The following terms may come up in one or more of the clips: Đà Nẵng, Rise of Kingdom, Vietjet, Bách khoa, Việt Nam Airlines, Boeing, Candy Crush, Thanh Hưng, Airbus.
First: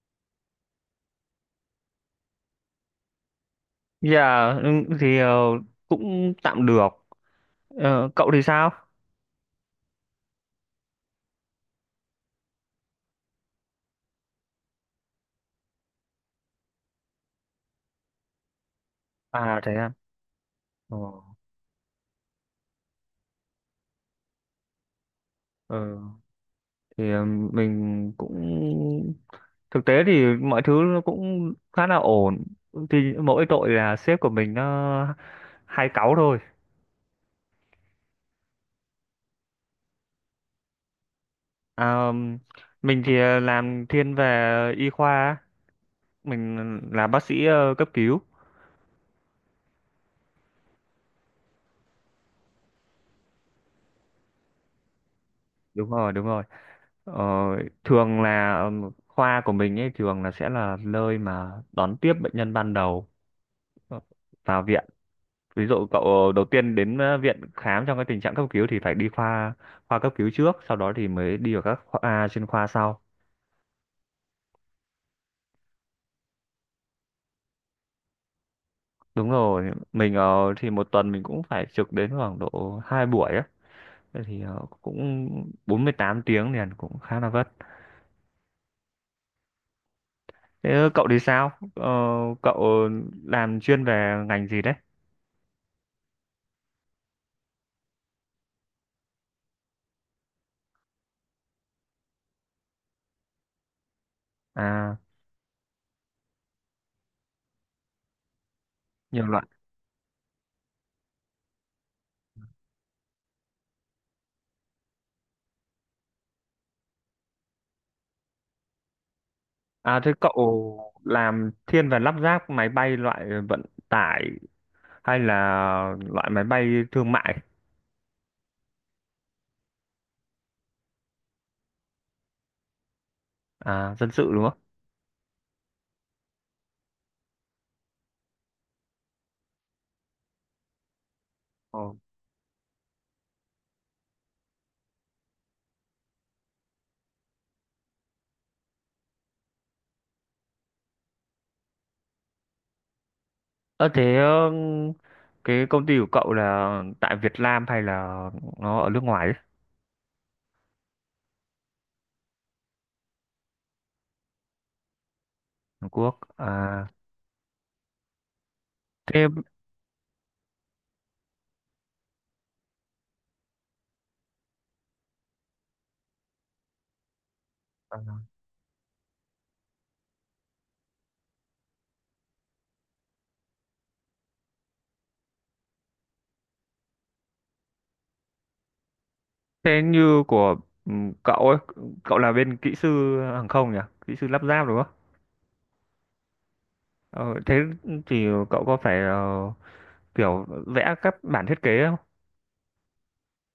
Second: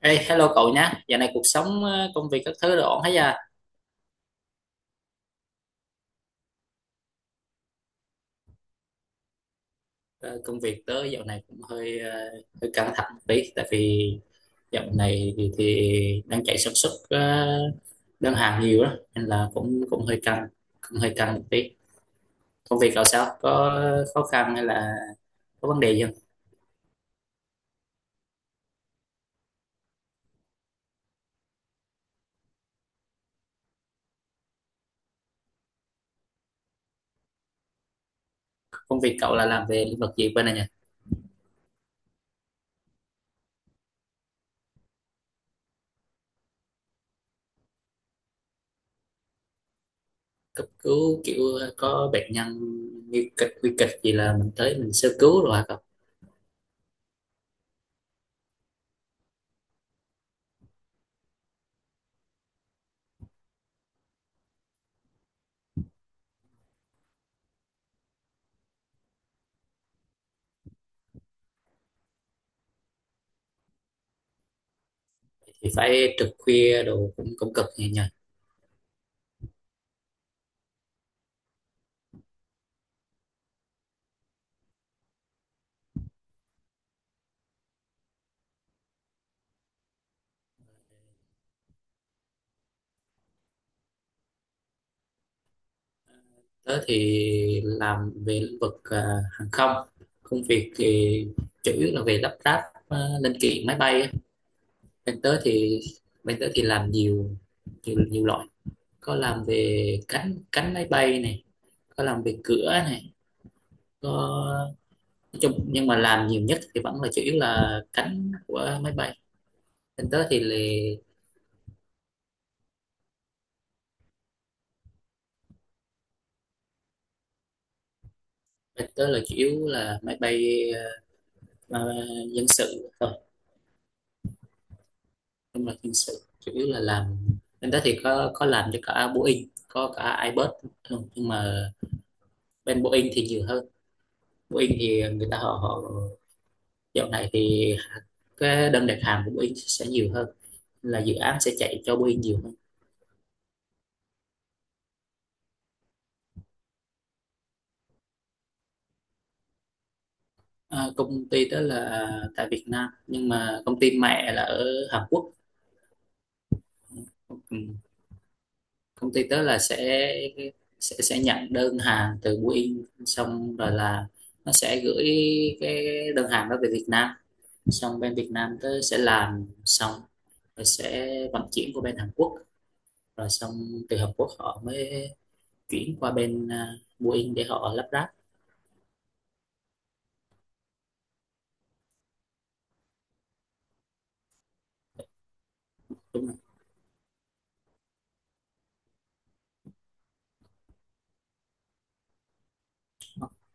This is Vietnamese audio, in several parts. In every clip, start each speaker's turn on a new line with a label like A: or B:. A: Ê, hello cậu nhá, dạo này cuộc sống, công việc các thứ đều ổn hết à?
B: Dạ ừ, thì cũng tạm được. Ờ, cậu thì sao?
A: Ờ, Công việc tớ dạo này cũng hơi hơi căng thẳng một tí, tại vì dạo này thì đang chạy sản xuất, đơn hàng nhiều đó, nên là
B: À thế
A: cũng
B: à. Ờ,
A: cũng hơi căng một tí. Công việc cậu sao? Có khó khăn hay là có
B: ờ,
A: vấn đề gì không?
B: thì mình cũng thực tế thì mọi thứ nó cũng khá là ổn. Thì mỗi tội là sếp của mình nó hay cáu thôi.
A: Công việc cậu là làm về lĩnh vực gì bên này nhỉ?
B: À, mình thì làm thiên về y khoa, á. Mình là bác sĩ cấp cứu.
A: Cấp cứu kiểu có bệnh nhân nguy kịch gì là mình tới mình sơ cứu rồi hả cậu?
B: Đúng rồi, đúng rồi. Ờ, thường là khoa của mình ấy thường là sẽ là nơi mà đón tiếp bệnh nhân ban đầu vào viện. Ví dụ cậu đầu tiên đến viện khám trong cái tình trạng cấp cứu thì phải đi khoa khoa cấp cứu trước, sau đó thì mới đi vào các khoa à, chuyên khoa sau.
A: Thì phải trực khuya đồ cũng cũng cực nhỉ?
B: Đúng rồi, mình thì một tuần mình cũng phải trực đến khoảng độ hai buổi á. Thế thì cũng 48 tiếng liền cũng khá là vất. Thế cậu thì sao? Ờ, Cậu làm chuyên về ngành gì đấy?
A: Tớ thì làm về lĩnh vực à, hàng không. Công việc thì chủ yếu là về lắp ráp à, linh kiện máy bay á.
B: À,
A: Bên tớ thì bên tớ thì làm nhiều, nhiều loại. Có
B: nhiều loại.
A: làm về cánh cánh máy bay này, có làm về cửa này, có, nói chung nhưng mà làm nhiều nhất thì vẫn là chủ yếu là cánh của máy bay.
B: À,
A: Bên
B: thế
A: tớ thì là
B: cậu làm thiên về lắp ráp máy bay loại vận tải hay là loại máy bay thương mại,
A: bên tớ là chủ yếu là máy bay à, dân sự,
B: à, dân sự đúng không?
A: nhưng mà hình sự chủ yếu là làm bên đó thì có làm cho cả Boeing, có cả Airbus. Ừ, nhưng mà
B: Ờ.
A: bên Boeing thì nhiều hơn. Boeing thì người ta họ họ dạo này thì cái đơn đặt hàng của Boeing sẽ nhiều hơn, là dự án sẽ chạy cho Boeing nhiều hơn.
B: Ờ, thế cái công ty của cậu là tại Việt Nam hay là nó ở nước ngoài ấy?
A: À, công ty đó là tại Việt Nam, nhưng mà công ty mẹ là ở Hàn Quốc.
B: Hàn Quốc à,
A: Ừ, công
B: thế
A: ty đó là sẽ nhận đơn hàng từ Boeing, xong rồi là nó sẽ gửi cái đơn hàng đó về Việt Nam,
B: ờ.
A: xong bên Việt Nam tớ sẽ làm xong rồi sẽ vận chuyển qua bên Hàn Quốc, rồi xong từ Hàn Quốc họ mới chuyển qua bên Boeing để họ lắp ráp,
B: Thế như của ừ, cậu ấy, cậu là bên kỹ sư hàng không nhỉ, kỹ sư lắp ráp đúng không?
A: đúng không?
B: Ờ, Thế thì cậu có phải kiểu vẽ các bản thiết kế không?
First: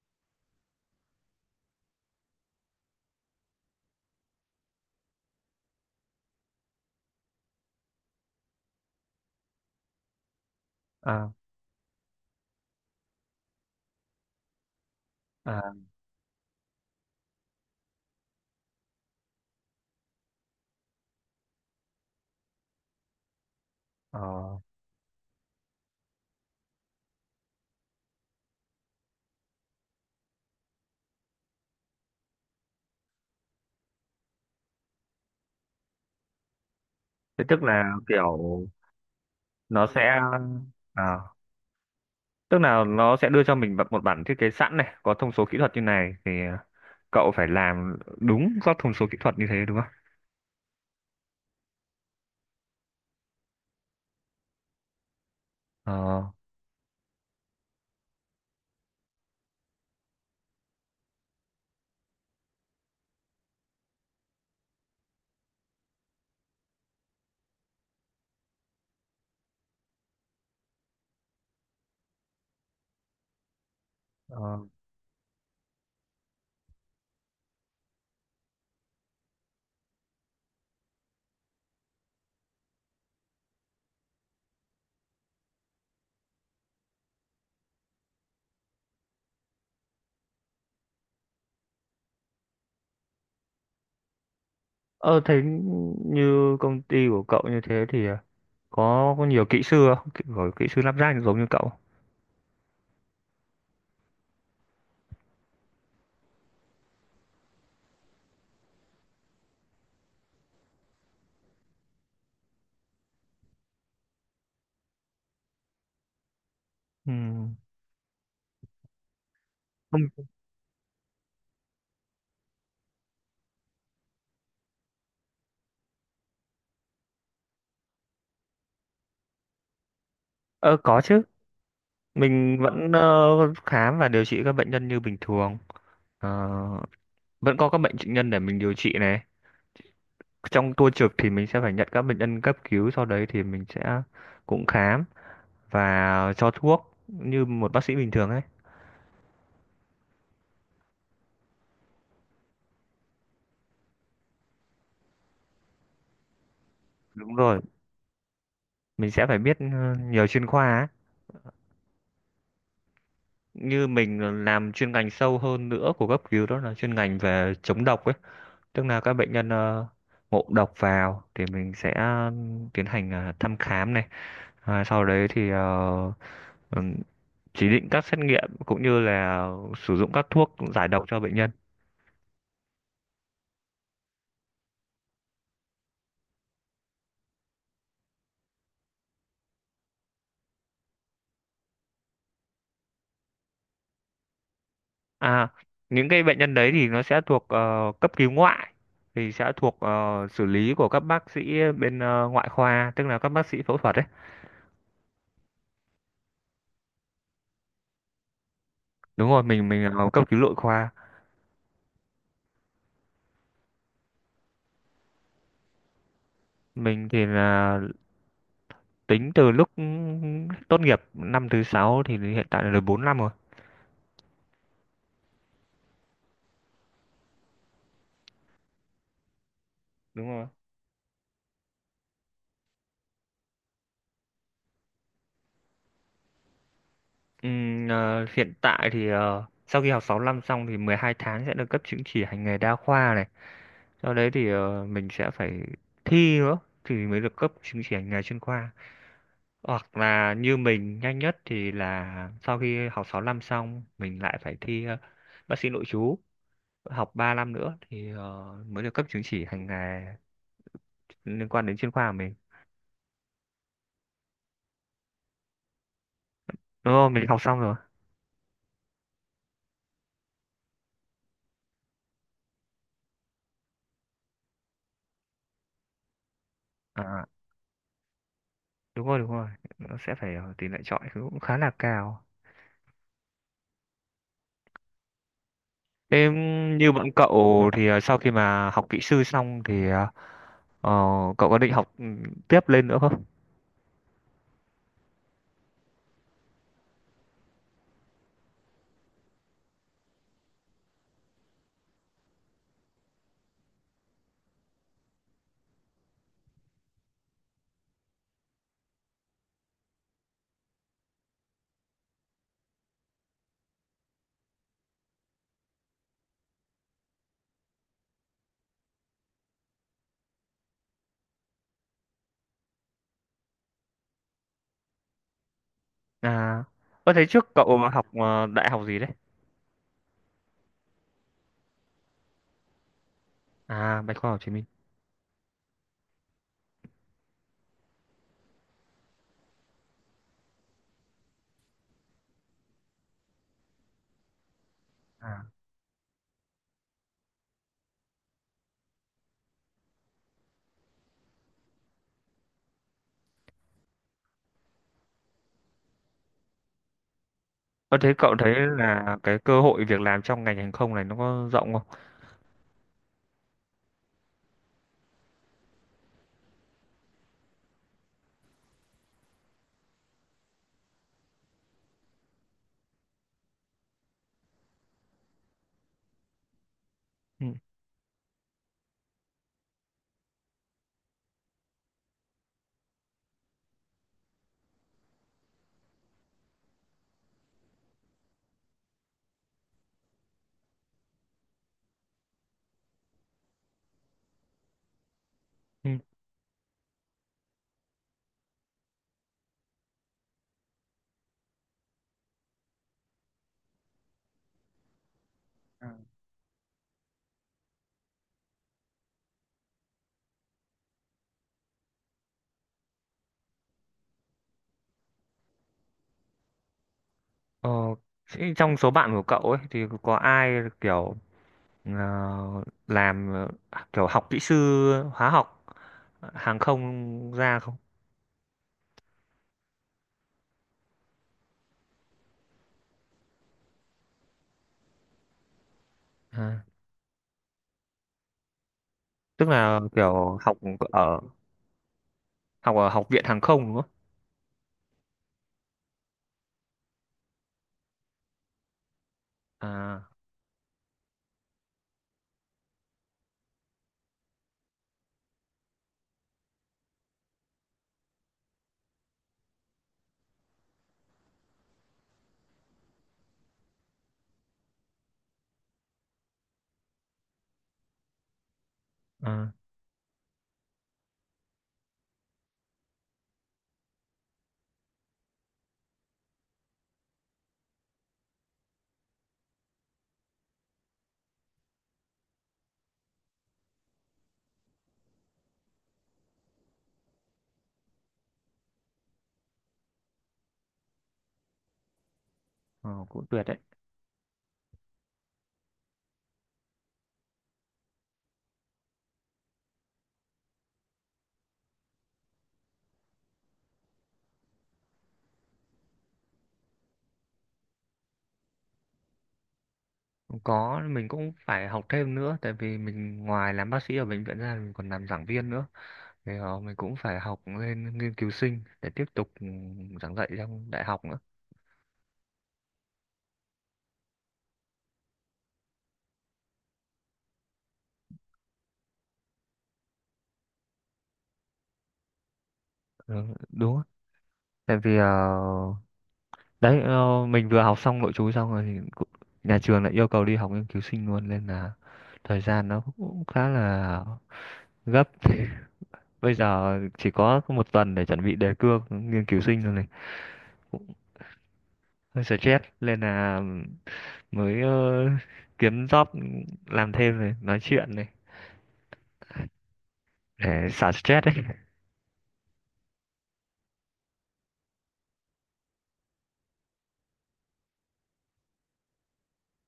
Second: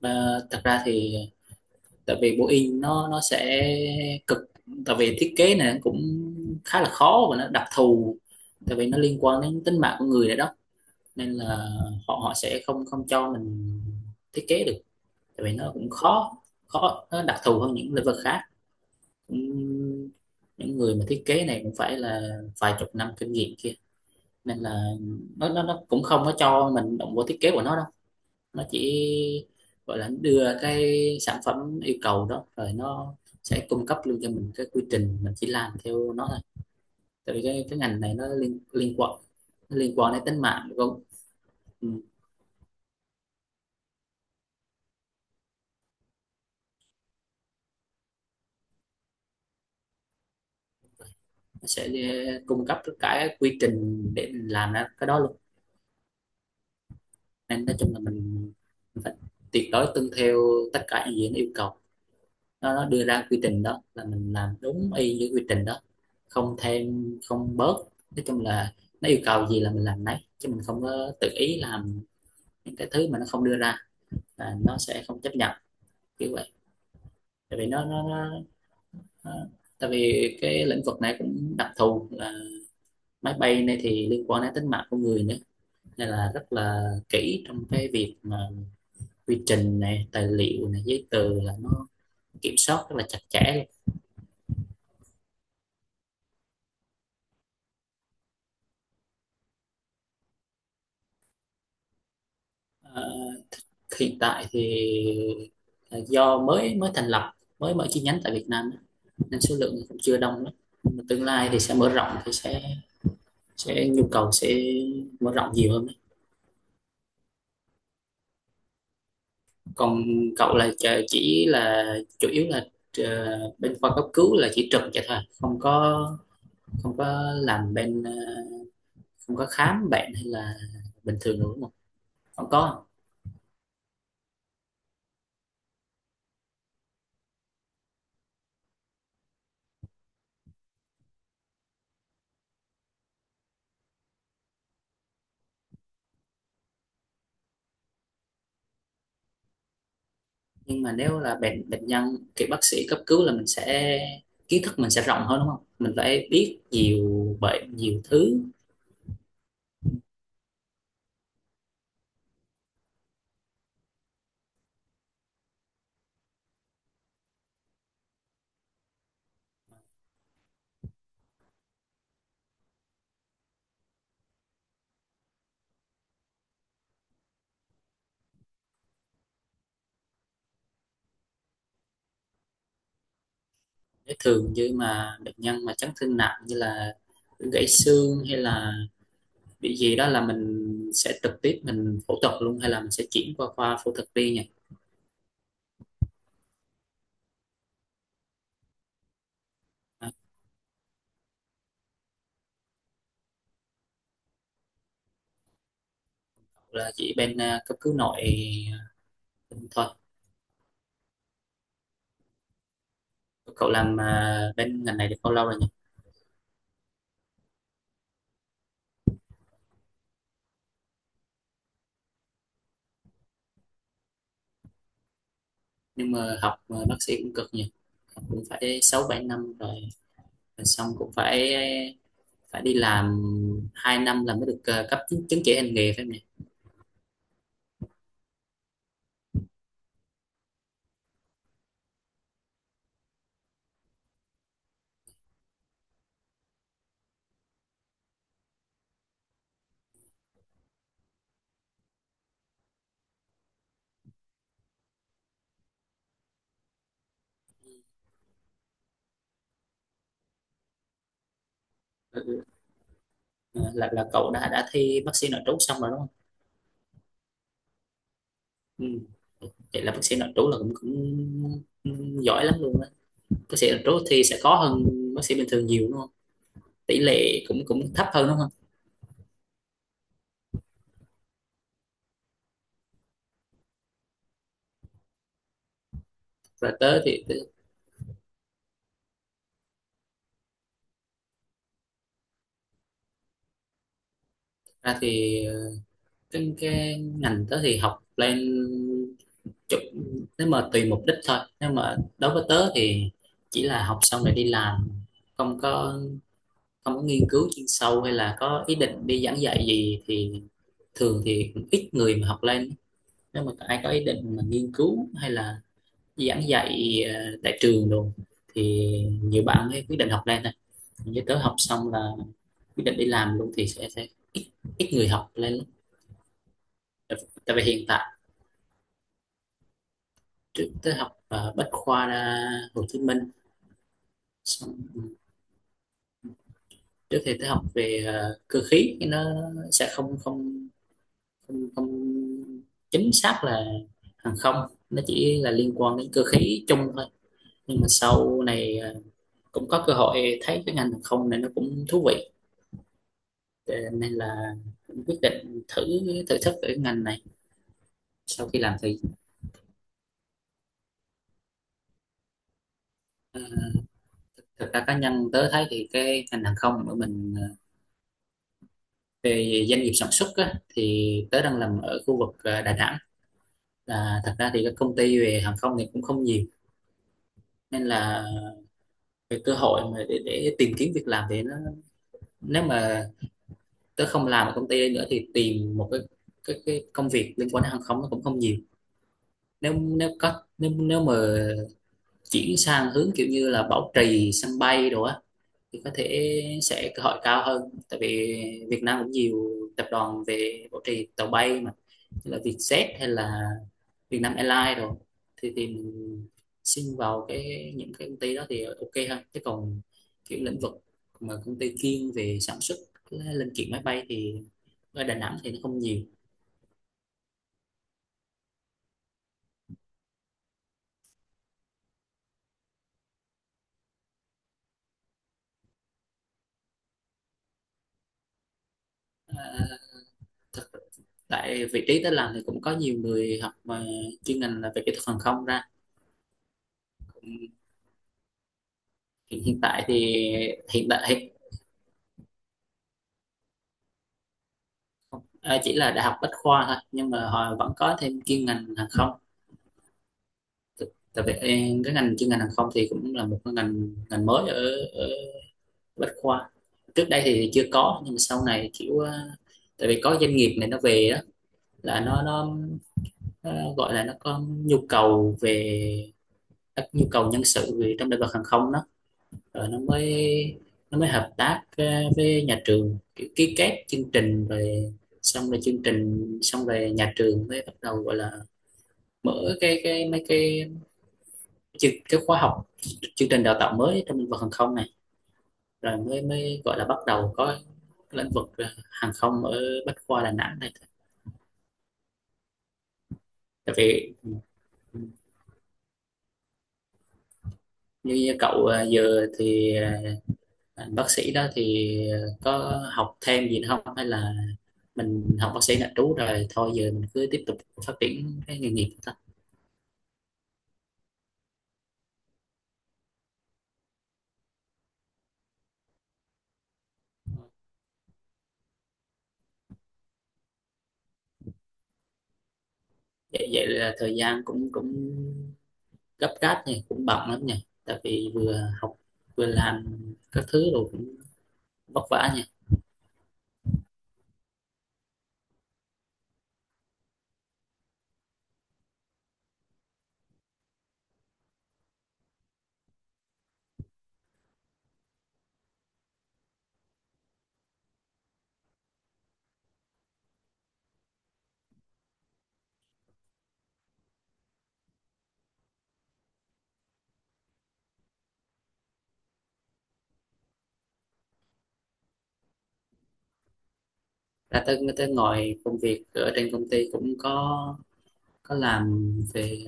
A: Ờ, thật ra thì tại vì Boeing nó sẽ cực, tại vì thiết kế này cũng khá là khó và nó đặc thù, tại vì nó liên quan đến tính mạng của người nữa đó,
B: à,
A: nên là họ họ sẽ không không cho mình thiết kế được, tại vì
B: à,
A: nó cũng khó, khó, nó đặc thù hơn những lĩnh vực khác. Ừm, những người mà thiết kế này cũng phải là vài chục năm kinh nghiệm kia,
B: ờ.
A: nên là nó cũng không có cho mình động vô thiết kế của nó đâu, nó chỉ gọi là đưa cái sản phẩm yêu cầu đó rồi nó sẽ cung cấp luôn cho mình cái quy trình, mình chỉ làm theo nó thôi, tại vì
B: Thế tức
A: cái
B: là
A: ngành này nó liên
B: kiểu
A: liên quan nó
B: nó
A: liên
B: sẽ
A: quan đến tính mạng, đúng không.
B: à,
A: Ừ.
B: tức là nó sẽ đưa cho mình một bản thiết kế sẵn này, có thông số kỹ thuật như này thì cậu phải làm đúng các thông số kỹ thuật như thế đúng không?
A: Cung cấp tất cả cái quy trình để mình làm ra cái đó luôn,
B: Ờ.
A: nên nói chung là mình phải tuyệt đối tuân theo tất cả những gì nó yêu cầu. Nó đưa ra quy trình đó là mình làm đúng y như quy trình đó, không thêm không bớt, nói chung là nó yêu cầu gì là mình làm nấy, chứ mình không có tự ý làm những cái thứ mà nó không đưa ra, là
B: Ờ,
A: nó sẽ không chấp nhận, kiểu vậy. Tại vì nó tại vì cái lĩnh vực này cũng đặc thù, là máy bay này thì liên quan đến tính mạng của người nữa, nên là rất là kỹ trong cái việc mà quy trình này, tài liệu này, giấy tờ là nó kiểm soát rất là chặt chẽ.
B: Ờ, thế như công ty của cậu như thế thì có nhiều kỹ sư không? Có kỹ sư lắp ráp giống như cậu.
A: Ờ, hiện tại thì ờ, do mới mới thành lập, mới mở chi nhánh tại Việt Nam á, nên số lượng cũng chưa đông lắm, nhưng mà tương lai thì sẽ mở rộng, thì sẽ nhu cầu sẽ mở rộng nhiều hơn đấy.
B: Ừ.
A: Còn
B: Không,
A: cậu là chỉ là chủ yếu là bên khoa cấp cứu là chỉ trực vậy thôi, không có, không có làm bên không có khám bệnh hay là
B: ờ, có
A: bình
B: chứ.
A: thường nữa đúng không, không
B: Mình
A: có.
B: vẫn khám và điều trị các bệnh nhân như bình thường. Ờ, Vẫn có các bệnh bệnh nhân để mình điều trị này. Trong tua trực thì mình sẽ phải nhận các bệnh nhân cấp cứu, sau đấy thì mình sẽ cũng khám và cho thuốc như một bác sĩ bình thường ấy.
A: Nhưng mà nếu là bệnh bệnh nhân thì bác sĩ cấp cứu là mình sẽ, kiến thức mình sẽ rộng hơn đúng không, mình phải biết
B: Đúng
A: nhiều
B: rồi,
A: bệnh nhiều thứ.
B: mình sẽ phải biết nhiều chuyên khoa ấy. Như mình làm chuyên ngành sâu hơn nữa của cấp cứu đó là chuyên ngành về chống độc ấy. Tức là các bệnh nhân ngộ độc vào thì mình sẽ tiến hành thăm khám này. À, sau đấy thì ừm, chỉ định các xét nghiệm cũng như là sử dụng các thuốc giải độc cho bệnh nhân.
A: Nếu thường như mà bệnh nhân mà chấn thương nặng, như là gãy xương hay là bị gì đó, là mình sẽ trực tiếp mình phẫu thuật luôn, hay là mình sẽ chuyển qua khoa phẫu thuật đi nhỉ.
B: À, những cái bệnh nhân đấy thì nó sẽ thuộc cấp cứu ngoại thì sẽ thuộc
A: À,
B: xử lý của các bác sĩ bên ngoại khoa, tức là các bác sĩ phẫu thuật đấy.
A: là chỉ bên à, cấp cứu nội
B: Đúng rồi, mình
A: thôi.
B: cấp cứu nội khoa.
A: Cậu làm à, bên ngành này được bao lâu rồi nhỉ?
B: Mình thì là tính từ lúc tốt nghiệp năm thứ sáu thì hiện tại là được 4 năm rồi.
A: Nhưng mà học à, bác sĩ cũng cực nhỉ, cũng phải sáu bảy năm rồi.
B: Đúng rồi.
A: Rồi xong cũng phải, phải đi làm 2 năm là mới được ờ, cấp chứng, chứng chỉ hành nghề phải không nhỉ?
B: Ờ, Hiện tại thì sau khi học 6 năm xong thì 12 tháng sẽ được cấp chứng chỉ hành nghề đa khoa này. Sau đấy thì mình sẽ phải thi nữa thì mới được cấp chứng chỉ hành nghề chuyên khoa. Hoặc là như mình nhanh nhất thì là sau khi học 6 năm xong mình lại phải thi bác sĩ nội trú, học 3 năm nữa thì mới được cấp chứng chỉ hành nghề liên quan đến chuyên khoa của
A: Ừ,
B: mình.
A: ừ. Ờ, là cậu đã thi bác sĩ nội trú xong rồi đúng không?
B: Đúng không? Mình học xong rồi.
A: Ừ. Vậy là bác sĩ nội trú là cũng cũng giỏi lắm luôn á, bác sĩ nội trú thì sẽ khó hơn bác sĩ bình thường nhiều đúng không, tỷ
B: À,
A: lệ cũng cũng thấp hơn đúng không.
B: đúng rồi, đúng rồi. Nó sẽ phải tỷ lệ chọi cũng khá là cao. Thế
A: Rồi
B: như
A: tới
B: bọn
A: thì tới-
B: cậu thì sau khi mà học kỹ sư xong thì ờ, cậu có định học tiếp lên nữa không?
A: ra thì ờ, cái ngành tớ thì học lên chụp, nếu mà tùy mục đích thôi, nếu mà đối với tớ thì chỉ là học xong rồi đi làm, không có, không có nghiên cứu chuyên sâu hay là có ý định đi giảng dạy gì, thì thường thì cũng ít người mà học lên. Nếu mà ai có ý định mà nghiên cứu hay là giảng dạy tại trường đồ thì nhiều bạn mới quyết định học lên này. Như tớ học xong là quyết định đi làm luôn thì sẽ ít, ít người học lên lắm.
B: À, có
A: Tại
B: thấy trước
A: Tại vì
B: cậu
A: hiện
B: học
A: tại,
B: đại học gì đấy?
A: trước tớ học Bách khoa ra, Hồ Chí Minh.
B: À, Bách khoa Hồ Chí Minh.
A: Xong trước thì tớ học về cơ khí, nó sẽ không không không chính xác là hàng không, nó chỉ
B: À.
A: là liên quan đến cơ khí chung thôi, nhưng mà sau này à, cũng có cơ hội thấy cái ngành hàng không này nó cũng thú vị. Ờ, nên là quyết định thử, thử sức ở ngành này.
B: Có, thế cậu
A: Sau
B: thấy
A: khi làm thì
B: là cái cơ hội việc làm trong ngành hàng không này nó có rộng không?
A: ờ, thực ra cá nhân tớ thấy thì cái ngành hàng không của mình, về doanh nghiệp sản xuất á, thì tớ đang làm ở khu vực Đà Nẵng, là thật ra thì các công ty về hàng không thì cũng không nhiều,
B: Ừ.
A: nên là về cơ hội mà để tìm kiếm việc làm thì nó, nếu mà tớ không làm ở công ty đây nữa thì tìm một cái, cái công việc liên quan đến hàng không nó cũng không nhiều. Nếu nếu có nếu nếu mà chuyển sang hướng kiểu như là bảo trì sân bay đồ á thì
B: Ừ.
A: có thể sẽ cơ hội cao hơn, tại vì Việt Nam cũng nhiều tập đoàn về bảo trì tàu bay mà, như là Vietjet hay là Việt Nam Airlines rồi, thì thì
B: Ừ.
A: mình xin vào cái những cái công ty đó thì ok hơn, chứ còn kiểu lĩnh vực mà công ty chuyên về sản xuất cái linh kiện máy bay thì ở Đà Nẵng thì nó không nhiều.
B: Ờ, thế trong số bạn của cậu ấy thì có ai kiểu ờ, làm kiểu học kỹ sư hóa học hàng không ra không?
A: À, thực tại vị trí tớ làm thì cũng có nhiều người học mà chuyên ngành là về kỹ thuật hàng không ra,
B: À,
A: cũng hiện
B: tức
A: hiện
B: là
A: tại thì
B: kiểu
A: hiện
B: ở
A: tại
B: học ở học viện hàng không đúng không?
A: à, chỉ là đại học Bách khoa thôi, nhưng mà họ vẫn có thêm chuyên ngành hàng không.
B: À,
A: T- cái ngành chuyên ngành hàng không thì cũng là một cái ngành ngành mới ở Bách khoa, trước đây thì chưa có, nhưng mà sau này kiểu tại vì có doanh nghiệp này nó về đó, là nó gọi là nó có nhu cầu về các nhu cầu nhân sự về trong lĩnh vực hàng không đó,
B: à,
A: rồi nó mới hợp tác với nhà trường, kiểu ký kết chương trình, rồi xong rồi chương trình xong rồi nhà trường mới bắt đầu gọi là mở cái mấy cái chương cái khóa học, chương trình đào tạo mới trong lĩnh vực hàng không này, rồi mới mới gọi là bắt đầu có lĩnh vực hàng không ở Bách Khoa Đà Nẵng này.
B: ờ, Cũng tuyệt đấy.
A: Tại vì như cậu à, giờ thì à, bác sĩ đó thì có học thêm gì nữa không, hay là mình học bác sĩ nội trú rồi thôi, giờ mình cứ tiếp tục phát triển cái nghề nghiệp thôi.
B: Có mình cũng phải học thêm nữa tại vì mình ngoài làm bác sĩ ở bệnh viện ra mình còn làm giảng viên nữa. Thế đó, mình cũng phải học lên nghiên cứu sinh để tiếp tục giảng dạy trong đại học nữa.
A: Vậy, vậy là thời gian cũng cũng gấp gáp này, cũng bận lắm nha, tại vì vừa học vừa làm các thứ, rồi cũng vất vả nha.
B: Ừ, đúng á. Tại vì đấy mình vừa học xong nội trú xong rồi nhà trường lại yêu cầu đi học nghiên cứu sinh luôn nên là thời gian nó cũng khá là gấp bây giờ chỉ có một tuần để chuẩn bị đề cương nghiên cứu sinh rồi này, cũng hơi stress nên là mới kiếm job làm thêm này nói chuyện này để xả stress đấy.
A: Ra tới tới ngồi Công việc ở trên công ty cũng có làm về,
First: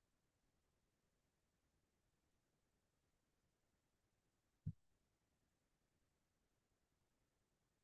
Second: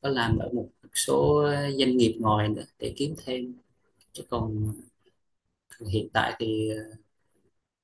A: có làm ở một số doanh nghiệp ngoài nữa để kiếm thêm, chứ còn hiện tại thì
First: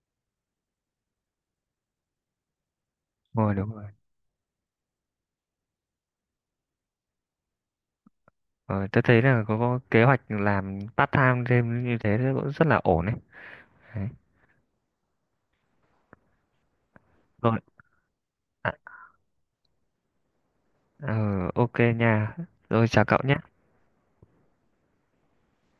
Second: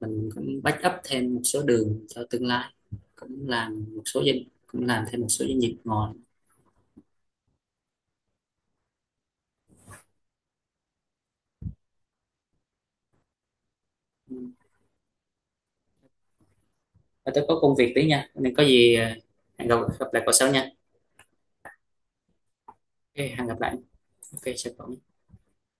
A: mình cũng back up thêm một số đường cho tương lai, cũng
B: Ngồi đúng rồi.
A: làm một số doanh, cũng làm thêm một số doanh nghiệp ngoài.
B: Ờ, tôi thấy là có kế hoạch làm part time thêm như thế cũng rất là ổn đấy. Đấy.
A: Và tôi có
B: Rồi,
A: công việc tí nha, nên có
B: à,
A: gì hẹn gặp gặp lại cậu sau nha.
B: ờ, ok nha. Rồi chào cậu
A: Ok
B: nhé.
A: hẹn gặp lại, ok chào cậu.